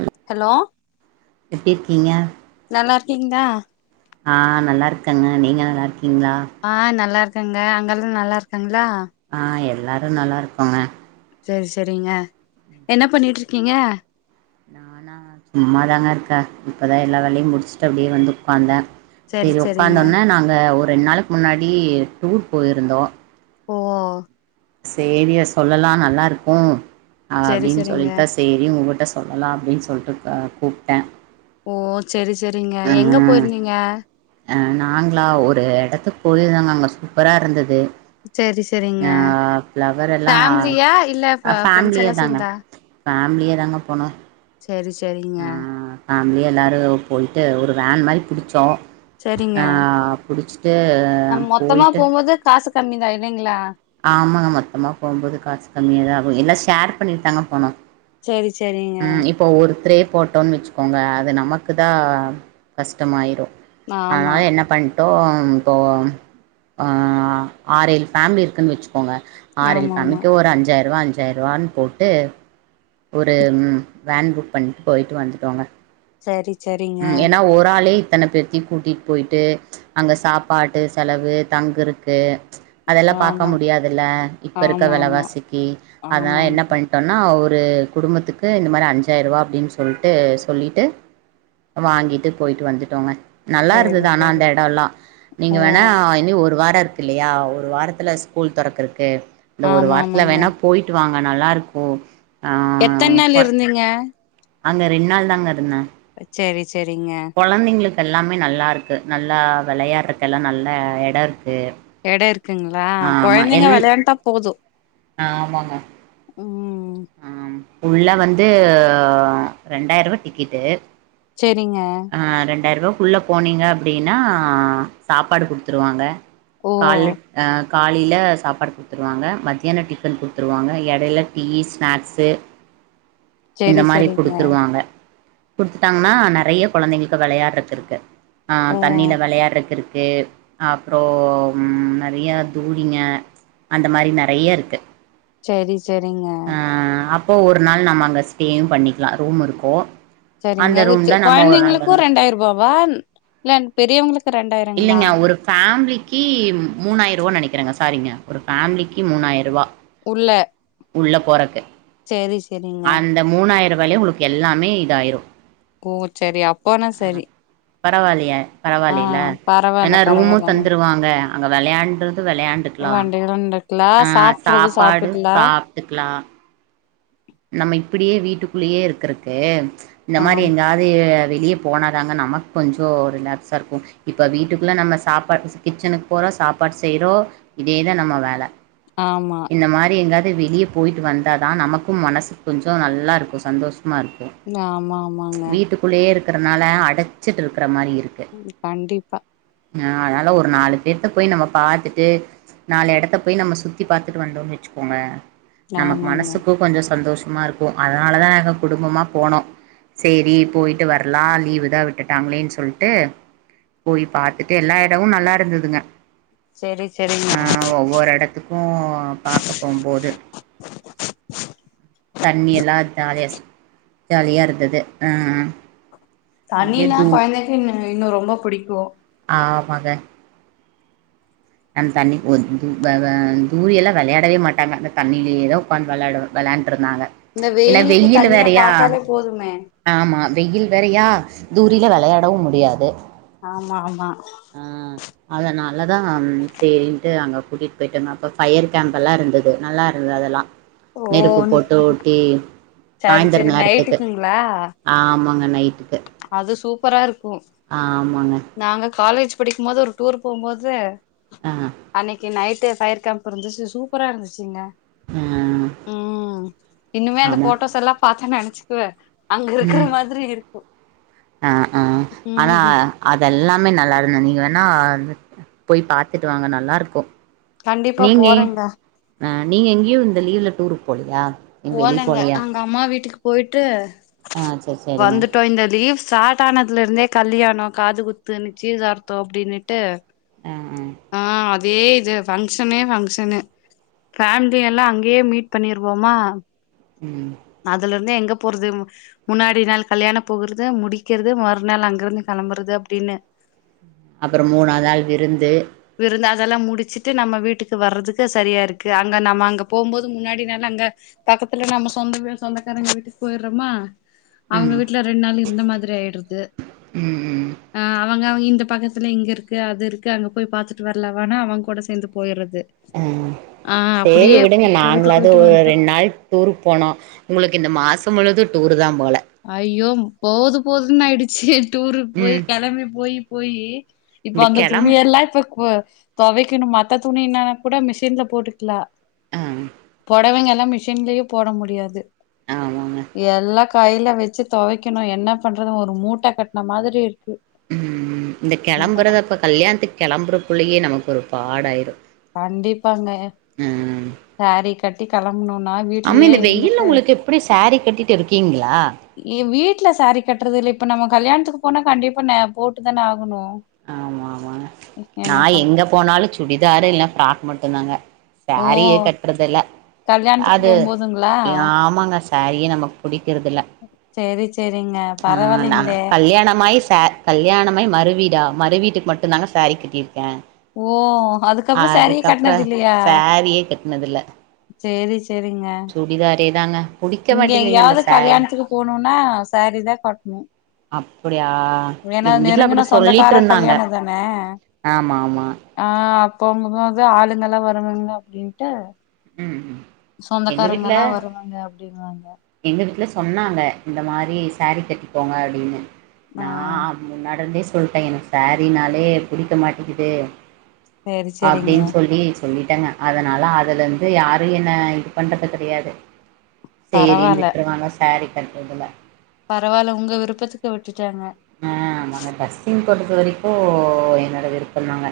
ஆஹ ஹலோ எப்டி இருக்கீங்க நல்லா இருக்கீங்ளா ஆ நல்லாருக்கேங்க நீங்க நல்லாயிருக்கீங்களா ஆ நல்லா இருக்கங்க அங்கெல்லா நல்லா இருக்காங்களா ஆ எல்லாரு நல்லா இருக்கோங்க சரி சரிங்க என்ன பண்ணிட்ருக்கீங்க நானா சும்மாதாங்கருக்க இப்பதா எல்லா வேலையும் முடிச்சுட்டு அப்டியே வந்து உக்காந்த செரி சரி செரிங்க உக்காந்தோன்ன நாங்க ஒரு ரெண் நாள்க் முன்னாடி டூர் போயிருந்தோ ஓ சேரி சொல்லலா நல்லா இருக்கும் செரி அப்டின் செரிங்க சொல்லிட்டா சேரின் உங்கட்ட சொல்லலாம் அப்டின் சொல்ட்டு க கூப்ட்ட ஓ செரி செரிங்க எங்க போயிர்ந்தீங்க அ நாங்களா ஒரு எடத்துக் போயிருந்தங்க அங்க சூப்பரா இருந்தது செரி செரிங்க அ ஃப்ளவர் எல்லா ஃபேமிலியா இல்ல ஃப ஃப்ரெண்ட்ஸ் ஃபேமிலியே எல்லா தாங்க சேந்தா ஃபேமிலியா தாங்க போனோ செரி செரிங்க ஆ ஃபேமிலியா எல்லோரு போய்ட்டு ஒரு வேன் மாரி புடிச்சோ செரிங்க அ புடிச்சிட்டு நம்ம மொத்தமா போய்ட்டு போம்போது காசு கம்மி தா இல்லைங்களா ஆமாங்க மொத்தமா போகும்போது காசு கம்மியா தா ஆகு எல்லா ஷேர் பண்ணிட்டு தாங்க போனோ செரி செரிங்க ம் இப்போ ஒருத்ரே போட்டோன்னு வச்சுக்கோங்க அது நமக்கு தா கஷ்டமாயிரு ஆமா ஆனால என்ன பண் ட்டோ இப்போ அ ஆறு ஏழு ஃபேமிலி இருக்குன்னு வச்சுக்கோங்க ஆறு ஏழு ஆமா ஆமா ஃபேமிலிக்கு ஒரு அஞ்ஜாயிருவ அஞ்ஜாயிருவானு போட்டு ஒரு வேன் புக் பண்ணிட்டு போயிட்டு வந்துட்டோங்க சரி சரி ம் ஏன்னா ஒரு ஆளே இத்தன பேத்தி கூட்டிட்டு போயிட்டு அங்க சாப்பாட்டு செலவு தங்குருக்கு அதெல்லா பாக்க ஆமா முடியாதுல்ல இப்ப இருக்க ஆமா ஆமா வெலவாசிக்கு அதனால ஆமாங்க என்ன பண் டோன்னா ஒரு குடும்பத்துக்கு இந்த மாரி அஞ்ஜாயிரருவா அப்டின்னு சொல்ட்டு சொல்லிட்டு வாங்கிட்டு போயிட்டு வந்துட்டோங்க நல்லா செரி இருந்தது ஆனா அந்த செரி எடல்லா ஓ நீங்க வேணா இனி ஒரு வார இருக் க்கு இல்லையா ஒரு வாரத்துல ஸ்கூல் தொறக்குருக்கு இந்த ஒரு ஆமா வாரத்துல ஆமாங்க வேணா போ போயிட்டு வாங்க நல்லா இருக்கு எத்தன நாள் இருந்தீங்க அங்க ரெண்டு நாள் தாங்க இருந்தே சரி சரிங்க கொழந்தைங்களுக்கு எல்லாமே நல்லா இருக்கு நல்லா வெளையாடுறக்கு எல்லா நல்ல எட இருக்கு எட இருக்குங்களா ஆமா எல் கொழந்தைங்க வெளையாண்ட்டா போது ஆமாங்க ம் ஆ உள்ள வந்து ரெண்டாயிரருவா டிக்கெட்டு சரிங்க அ ரெண்டாயிரூபா குள்ளே போனீங்க அப்டின்னா சாப்பாடு குடுத்துருவாங்க ஓ கால்ல அ காலையில சாப்பாடு குடுத்துருவாங்க மத்தியான டிஃபன் குடுத்துருவாங்க எடையில டீ‌ஸ் ஸ்நாக்ஸ் இந்த செரி மாரி செரிங்க குடுத்துருவாங்க குடுத்துட்டாங்கன்னா நெறைய கொழந்தைங்களுக்கு விளையாடுறதிர்க்கு ஆ ஓ தண்ணில வெளையாடுறதுக் இருக்கு அப்றோ நெறைய தூளிங்க அந்த மாரி நெறைய இருக்கு செரி சரிங்க ஆ அப்போ ஒரு நாள் நம்ம அங்கே ஸ்டேவு பண்ணிக்லா ரூமு இருக்கு அந்த சரிங்க ரூம்ல நம்ம ஒரு நாள் கொழந்தைங்களுக்கு வந்து ரெண்டாயிர ரூபாவா இல்ல பெரியவங்களுக்கு ரெண்டாயிரங்களா இல்லைங்க ஒரு ஃபேமிலிக் கி மூணாயிர ரூவானு நெனைக்கிறேங்க சாரீங்க ஒரு ஃபேமிலிக்கு மூணாயிர ரூவா உள்ள உள்ள போறக்கு சேரி சேரிங்க இந்த மூணாயிர ரூபாயிலே உங்களுக்கு எல்லாமே இத ஆயிரு ம் சேரி அப்பனா சேரி பரவாயில்லய பரவாயில்லலா பரவால்ல ஏன்னா ரூமும் பரவால்லங்க தந்துருவாங்க அங்க விளையாடுறது விளையாண்டுக்கலா வண்டியலு இருக்குல அ சாப்ட்றது சாப்பாடு சாப்ட்டுக்கலா சாப்ட்டுக்கலா நம்ம இப்டியே வீட்டுக்குள்ளேயே இருக்குறக்கு இந்த ஆ மாரி எங்காது அது வெளிய போனாதாங்க நமக்கு கொஞ்ச ரிலாக்ஸா இருக்கும் இப்ப வீட்டுக்குள்ள நம்ம சாப்பாடு கிச்சனுக்கு போறோ சாப்பாடு செய்யறோ இதேதா நம்ம வேல ஆமா இந்த மாரி எங்காவது வெளியே போய்ட்டு வந்தா தா நமக்கும் மனசு கொஞ்ச நல்லாயிருக்கும் சந்தோஷமா இருக்கும் ம் ஆமா ஆமாங்க உள்ளயே இருக்கிறனால அடச்சுட்டு இருக்குற மாரி இருக்கு ம் கண்டிப்பா ஆ அதனால ஒரு நாலு பேத்த போய் நம்ம பாத்துட்டு நாலு இடத்த போய் நம்ம சுத்தி பாத்துட்டு வந்தோம்ன்னு வச்சுக்கோங்கல நமக்கு ஆமாங்க மனசுக் கொஞ்ச சந்தோஷமா இருக்கும் அதனால தா நாங்க குடும்பமா போனோ சேரி போயிட்டு வரலா லீவு தா விட்டுட்டாங்களேன்னு சொல்லிட்டு போய் பாத்துட்டு எல்லா இடமு நல்லா இருந்து துங்க செரி செரிங்க ஆ ஒவ்வொரு இடத்துக்கும் பாக்க போம்போது தண்ணி எல்லா ஜாலியா ஜாலியா இருந்தது ஆ நெறைய தண்ணினா தூ குழந்தைக்கு இன்னு ரொம்ப புடிக்கும் ஆமாங்க ந தண்ணிக்கு ப வ தூரிய எல்லா விளையாடவே மாட்டாங்க அந்த தண்ணில தா உட்காந்து விளையாடுவா விளையாண்ட்டுருந்தாங்க இந்த வெயிலுக்கு தண்ணியா பாத்தாலே போதுமே ஆமாம் வெயில் வேறயா தூரில விளையாடவு முடியாது ஆமா ஆமா ம் அதானல தா சேரின்ட்டு அங்க கூட்டிகிட்டு போயிட்டோங்க அப்ப ஃபயர் கேம் எல்லா இருந்தது நல்லா இருந்து அதெல்லா ஓ நெருப்பு போட்டு ஊட்டி சரி சாய்ந்திர சரி நேரத்துக்கு நைட்டுக்குங்களா ஆமாங்க நைட்டுக்கு அது சூப்பரா இருக்கும் ஆமாங்க நாங்க காலேஜ் படிக்கும் போது ஒரு டூர் போகும்போது ஆ அன்னிக்கு நைட்டு ஃபயர் கம் இருந்துச்சு சூப்பரா இருந்துச்சுங்க ஆ ம் இன்னுமே அந்த ஆமா போட்டோஸ் எல்லா பாத்து நினைச்சுக்குவ அங்க இருக்கிற ம் மாதிரி இருக்கு ஆ ஆ ஆனா ம் அதெல்லாமே நல்லா இருந்த நீங்க வேணா போய் பத்துட்டு வாங்க நல்லா இருக்கும் கண்டிப்பா நீங்க போறேங்க அ நீங்க எங்கேயு இந்த லீவுல டூருக்கு போலயா போலங்க அங்க அம்மா வீட்டுக்கு போயிட்டு ஆ சரி சரிங்க வந்துட்டோ இந்த லீவ் ஸ்டார்ட் ஆனதுலருந்தே கல்யாண காது குத்து நிச்சயதார்த்த அப்டின்ட்டு அ அ அதே இது ஃபங்க்ஷனே ஃபங்க்ஷனு ஃபேமிலி எல்லா அங்கயே மீட் பண்ணிருவோமா ம் அதுலருந்து எங்க போறது முன்னாடி நாள் கல்யாணோ போகுறது முடிக்கிறது மறுநாள் அங்கிருந்து கெளம்புறது அப்டின்னு அப்றோ மூணாது நாள் விருந்து விருந்து அதெல்லா முடிச்சுட்டு நம்ம வீட்டுக்கு வர்றதுக்கு செரியா இருக்கு அங்க நம்ம அங்க போம்போது முன்னாடி நாள் அங்க பக்கத்துல நம்ம சொந்த வீடு சொந்தக்காரங்க வீட்டுக்கு போயிறோமா அவுங்க ம் வீட்ல ரெண்டு நாள் இருந்த மாரி ஆயிறுது ம் ம் அ அவுங்க இந்த பக்கத்துல இங்க இருக்கு அது இருக்கு அங்க போய் பாத்துட்டு வரலாவானா அவுங்க கூட சேந்து போயிறது ம் ஆ சேரி அப்டியே விடுங்க போயிட்டு நாங்களாது போயிட்டு வந்ட்டோ ரெண் நாள் டூருக்கு போனோ உங்களுக்கு இந்த மாசோ முழுது டூரு தா போல ஐயோ போதும் போதுன்னு ஆயிடுச்சு டூருக்கு போய் ம் கெளம்பி போயி போயி இப்ப இந்த அந்த துணி கெளம் எல்லா இப்ப துவைக்கணு மத்த துணி என்னானா கூட மிஷின்ல போட்டுக்லா ஆஹ் பொடவைங்கல்லா மிஷின்லயே போட முடியாது ஆமாங்க எல்லா கையில வச்சு தொவைக்கணு என்ன பண்றது ஒரு மூட்ட கட்ன மாதிரி இருக்கு ம் இந்த கெளம்புறத அப்ப கல்யாணத்துக்கு கெளம்புறக்குள்ளயே நமக்கு ஒரு பாடாயிரு கண்டிப்பாங்க ம் சாரீ கட்டி கெளம்பணுனா ஆமா வீட்லயே இந்த வெயில்ல இருந்துட்டு உங்களுக்கு எப்டி சாரீ கட்டிட்டு இருக்கீங்களா ஏ வீட்டுல சாரீ கட்டுறது இல்ல இப்ப நம்ம கல்யாணத்துக்கு போனா கண்டிப்பா ந போட்டு தானே ஆகணு ஆமாமா நா என்ன பண்ற எங்க போனாலு சுடிதாரு இல்ல ஃப்ராக் மட்டுதாங்க ஓ சாரீயே கட்டுறதுல கல்யாணத்துக்கு அது போம்போதுங்களா ஆமாங்க சாரீயே நமக்கு புடிக்கிறதுல சேரி சேரிங்க ஆ ந பரவாயில்லைங்களே கல்யாணமாயி சாரீ கல்யாணமாயி மறுவீடா மறு வீட்டுக்கு மட்டு தாங்க சாரீ கட்டிருக்கே ஓ அதுக்கப்றோ சாரீயே கட்னது இல்லயா சாரியே கட்னதில்ல சேரி சேரிங்க சுடிதாரே தாங்க புடிக்க இங்க மாட்டேங்குதுங்க அந்த எங்கயாவுது சாரீ கல்யாணத்துக்கு போனும்னா சாரீதா கட்ணு அப்டியா ஏன்னா எங்க வீட்ல அப்டி நெருங்குன சொந்தக்கார சொல்லிட்ருந்தாங்க கல்யாணோ தான ஆமா ஆமா ஆ அப்ப போகு போது ஆளுங்கல்லா வருவாங்க அப்டின்ட்டு ம் ம் எங்க வீட்ல சொந்தக்காரங்கல்லா வருவாங்க அப்டினுவாங்க எங்க வீட்ல சொன்னாங்க இந்த மாரி சாரீ கட்டிகோங்க அப்டின்னு ஆ நா முன்னாடருந்தே சொல்ட்டே எனக்கு சாரீனாலே புடிக்க மாட்டிக்குது சேரி சேரிங்க அப்டின்னு சொல்லி சொல்லிட்டேங்க அதனால அதுலந்து ந்து யாரு என்ன இது பண்றது கெடையாது சேரின்னு பரவால்ல விட்ருவாங்க சாரீ கட்ரதில பரவால்ல உங்க விருப்பத்துக்கு விட்டுட்டாங்க ஆ ஆமாங்க ட்ரெஸ்ஸிங் பொறுத்த வரைக்கு என்னோட விருப்பம்தாங்க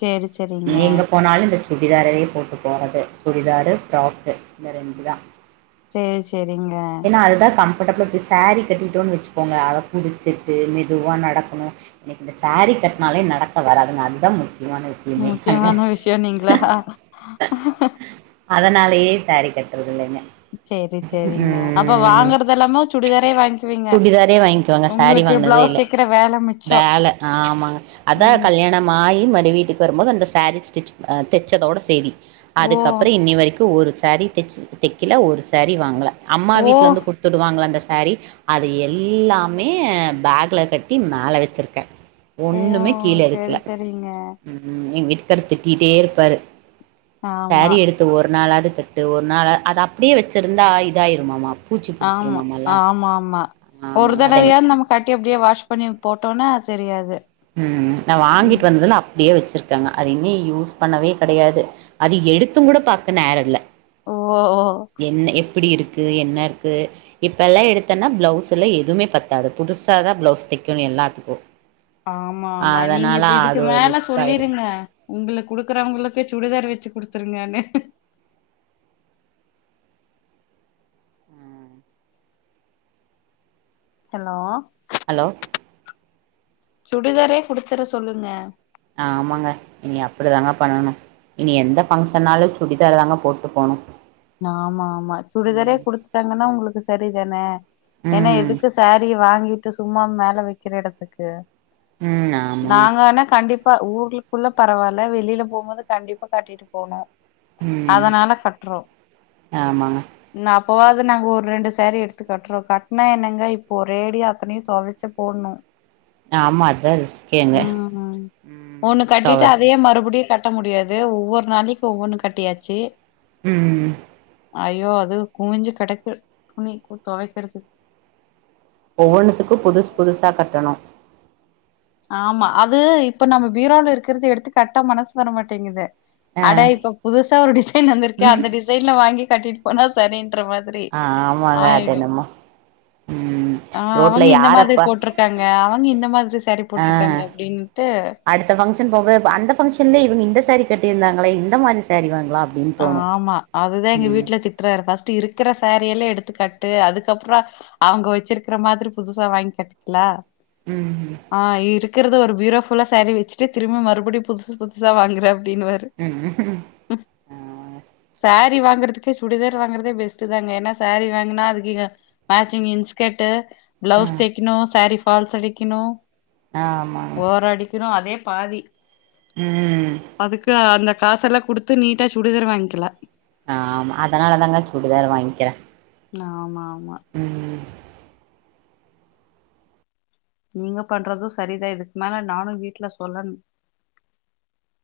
சேரி சேரிங்க எங்க போனாலு இந்த சு சுடிதாரையே போட்டு போறது சுடிதாரு ஃப்ராக்கு இந்த ரெண்டு தா சேரி செரிங்க ஏன்னா அது தா கம்ஃபடபுள் அப்டி சாரி கட்டிட்டோன்னு வச்சுக்கோங்க அதக் குடு செட்டு மெதுவா நடக்கணு எனக்கு இந்த சாரீ கட்னாலே நடக்க வராதுங்க அதுதா முக்கியமான விஷயமே அங்க. முக்கியமான விஷயோனீங்களா அதனாலேயே சாரீ கட்றதுல்லங்க சேரி சேரிங்க அப்ப வாங்கறது எல்லாமே சுடிதாரே வாங்கிவீங்க சுடிதாரே வாங்கிக்குவேங்க சாரீ வாங்கினதே இல்ல வேல ஆமாங் அதான் ம் கல்யாணம் ஆயி மறு வீட்டுக்கு வரும்போது அந்த சாரீ ஸ்டிச் தச்சதோட சேரி ஓ அதுக்கப்புற இன்னி வரைக்கு ஒரு சாரீ தச் தைக்கல ஒரு சாரீ வாங்கல அம்மா ஓ வீட்ல வந்து கொ டுத்துடுவாங்கள அந்த சாரி அது எல்லாமே பேக்ல கட்டி மேல வச்சிருக்கே ஓ ஒன்னுமே கீழ சேரி இருக்குல சேரிங்க ம் எங்க வீட்டுக்காரு திட்டிட்டே இருப்பாரு ஆமா சாரீ எடுத்து ஒரு நாளாவது கட்டு ஒரு நாளா அது அப்டியே வச்சுருந்தா இதாயிரும்மாமா ஆம்மா ஆமா ஆமா ஒரு ஆமாங்க அதென் தடவையா நமக் கட்டி அப்டியே வாஷ் பண்ணி போட்டோம்னா அது தெரியாது ம் நா ம் வாங்கிட்டு வந்ததுல அப் அப்டியே வச்சுருக்காங்க அதயுமே யூஸ் பண்ணவே கெடையாது அது எடுத்தும் கூட பாக்க நேர இல்லை ஓ ஓ என்ன எப்டி இருக்கு என்ன இருக்கு இப்பல்லா எடுத்தேன்னா பிளவுஸ் எல்லாம் எதுவுமே பத்தாது புதுசாதா பிளவுஸ் தைக்கணும் எல்லாத்துக்கும் ஆமா ஆமா நீங்க இப்ப இதுக்கு ஒரு மேல ரிஸ்க் ஆயிரு சொல்லிருங்க உங்களுக் குடுக்குறவங்களுக்கு சுடிதார் வச்சு குடுத்துருங்கானு ஹலோ ஹலோ சுடிதாரே குடுத்துற சொல்லுங்க ஆமாங்க இனி அப்டி தாங்க பண்ணணு இனி எந்த ஃபங்க்ஷன்னாலு சுடிதார் தாங்க போட்டு போகணு ஆமா ஆமா சுடிதாரே குடுத்துட்டாங்கன்னா உங்களுக்கு சரிதானே ஏன்னா ம் எதுக்கு சாரீ வாங்கிட்டு சும்மா மேல வைக்கிற எடத்துக்கு ம் ஆமாங்க நாங்க வேணா கண்டிப் ப்பா ஊருளுக்குள்ள பரவாயில்ல வெளியில போகும் போது கண்டிப்பா கட்டிட்டு போகனு ம் அதனால கட்டுறோ ஆமாங்க நா அப்பவாவது நாங்க ஒரு ரெண்டு சாரி எடுத்து கட்றோ கட்னா என்னங்க இப்போ ஒரேடியா அத்தனையு தொவச்சு போடணு ஆமா அதா ரிஸ்கேங்க ம் ம் ஒன்னு தவ கட்டிட்டு அதே மறுபடியு கட் கட்ட முடியாது ஒவ்வொரு நாளைக்கு ஒவ்வொன்னு கட்டியாச்சு ம் ஐயோ அது குவிஞ்சு கெடக்கு துணி தொவைக்கிறதுக்கு ஒவ்வொன்னுத்துக்கும் புதுசு புதுசாக கட்டணும் ஆமா அது இப்ப நம்ம பீரால இருக்கிறது எடுத்து கட்ட மனசு வரமாட்டேங்குது ஆ அட இப்ப புதுசா ஒரு டிசைன் வந்திருக்கே ம் அந்த டிசைன்ல வாங்கி கட்டிட்டு போனா சரின்ற மாரி ஆ ஆமாங்க அது ஆயிடு என்னமோ ம் ஆ ரோட்ல அவங்க இந்த மாதிரி யாரப்பா போட்டிருக்காங்க அவங்க இந்த மாதிரி சேரீ ஆ போட்டிருக்காங்க அப்டினுட்டு அடுத்த ஃபங்க்ஷன் போக அந்த ஃபங்ஷன்லே இவங்க இந்த சாரீ கட்டியிருந்தாங்களே இந்த மாரி சாரீ வாங்கலா அப்டின்னு தோணு ஆமா அதுதா எங்க ம் வீட்ல திட்றாரு ஃபர்ஸ்ட் இருக்கிற சேரி எல்லா எடுத்துக்கட்டு அதுக்கப்புற அவங்க வச்சிருக்கிற மாதிரி புதுசா வாங்கிக்கட்டுக்கலா ம் ஆ இருக்கு இருக்கிறது ஒரு பீரோஃபுல்லா சாரி வச்சுட்டு திரும்ப மறுபடியு புதுசு புதுசாக வாங்குற அப்படின்னுவாரு ம் ம் சாரி வாங்குறதுக்கே சுடிதார் வாங்குறதே பெஸ்ட் தாங்க ஏன்னா சாரீ வாங்கனா அதுக்கு மேட்சிங் இன் ஸ்கர்ட்டு ஆ பிளவுஸ் தைக்கணு சேரீ ஃபால்ஸ் அடிக்கணு ஆமாங்க ஓர‌ அடிக்கனு அதே பாதி ம் அதுக்கு அந்த காசெல்லா குடுத்து நீட்டா சுடிதாரு வாய்ங்க்கலா ஆம்மா அதனால தாங்க சுடிதாரு வாய்ங்க்கிற ஆமா ஆமா ம் நீங்க பண்றது சரிதா இதுக்கு மேல நானு வீட்ல சொல்லனு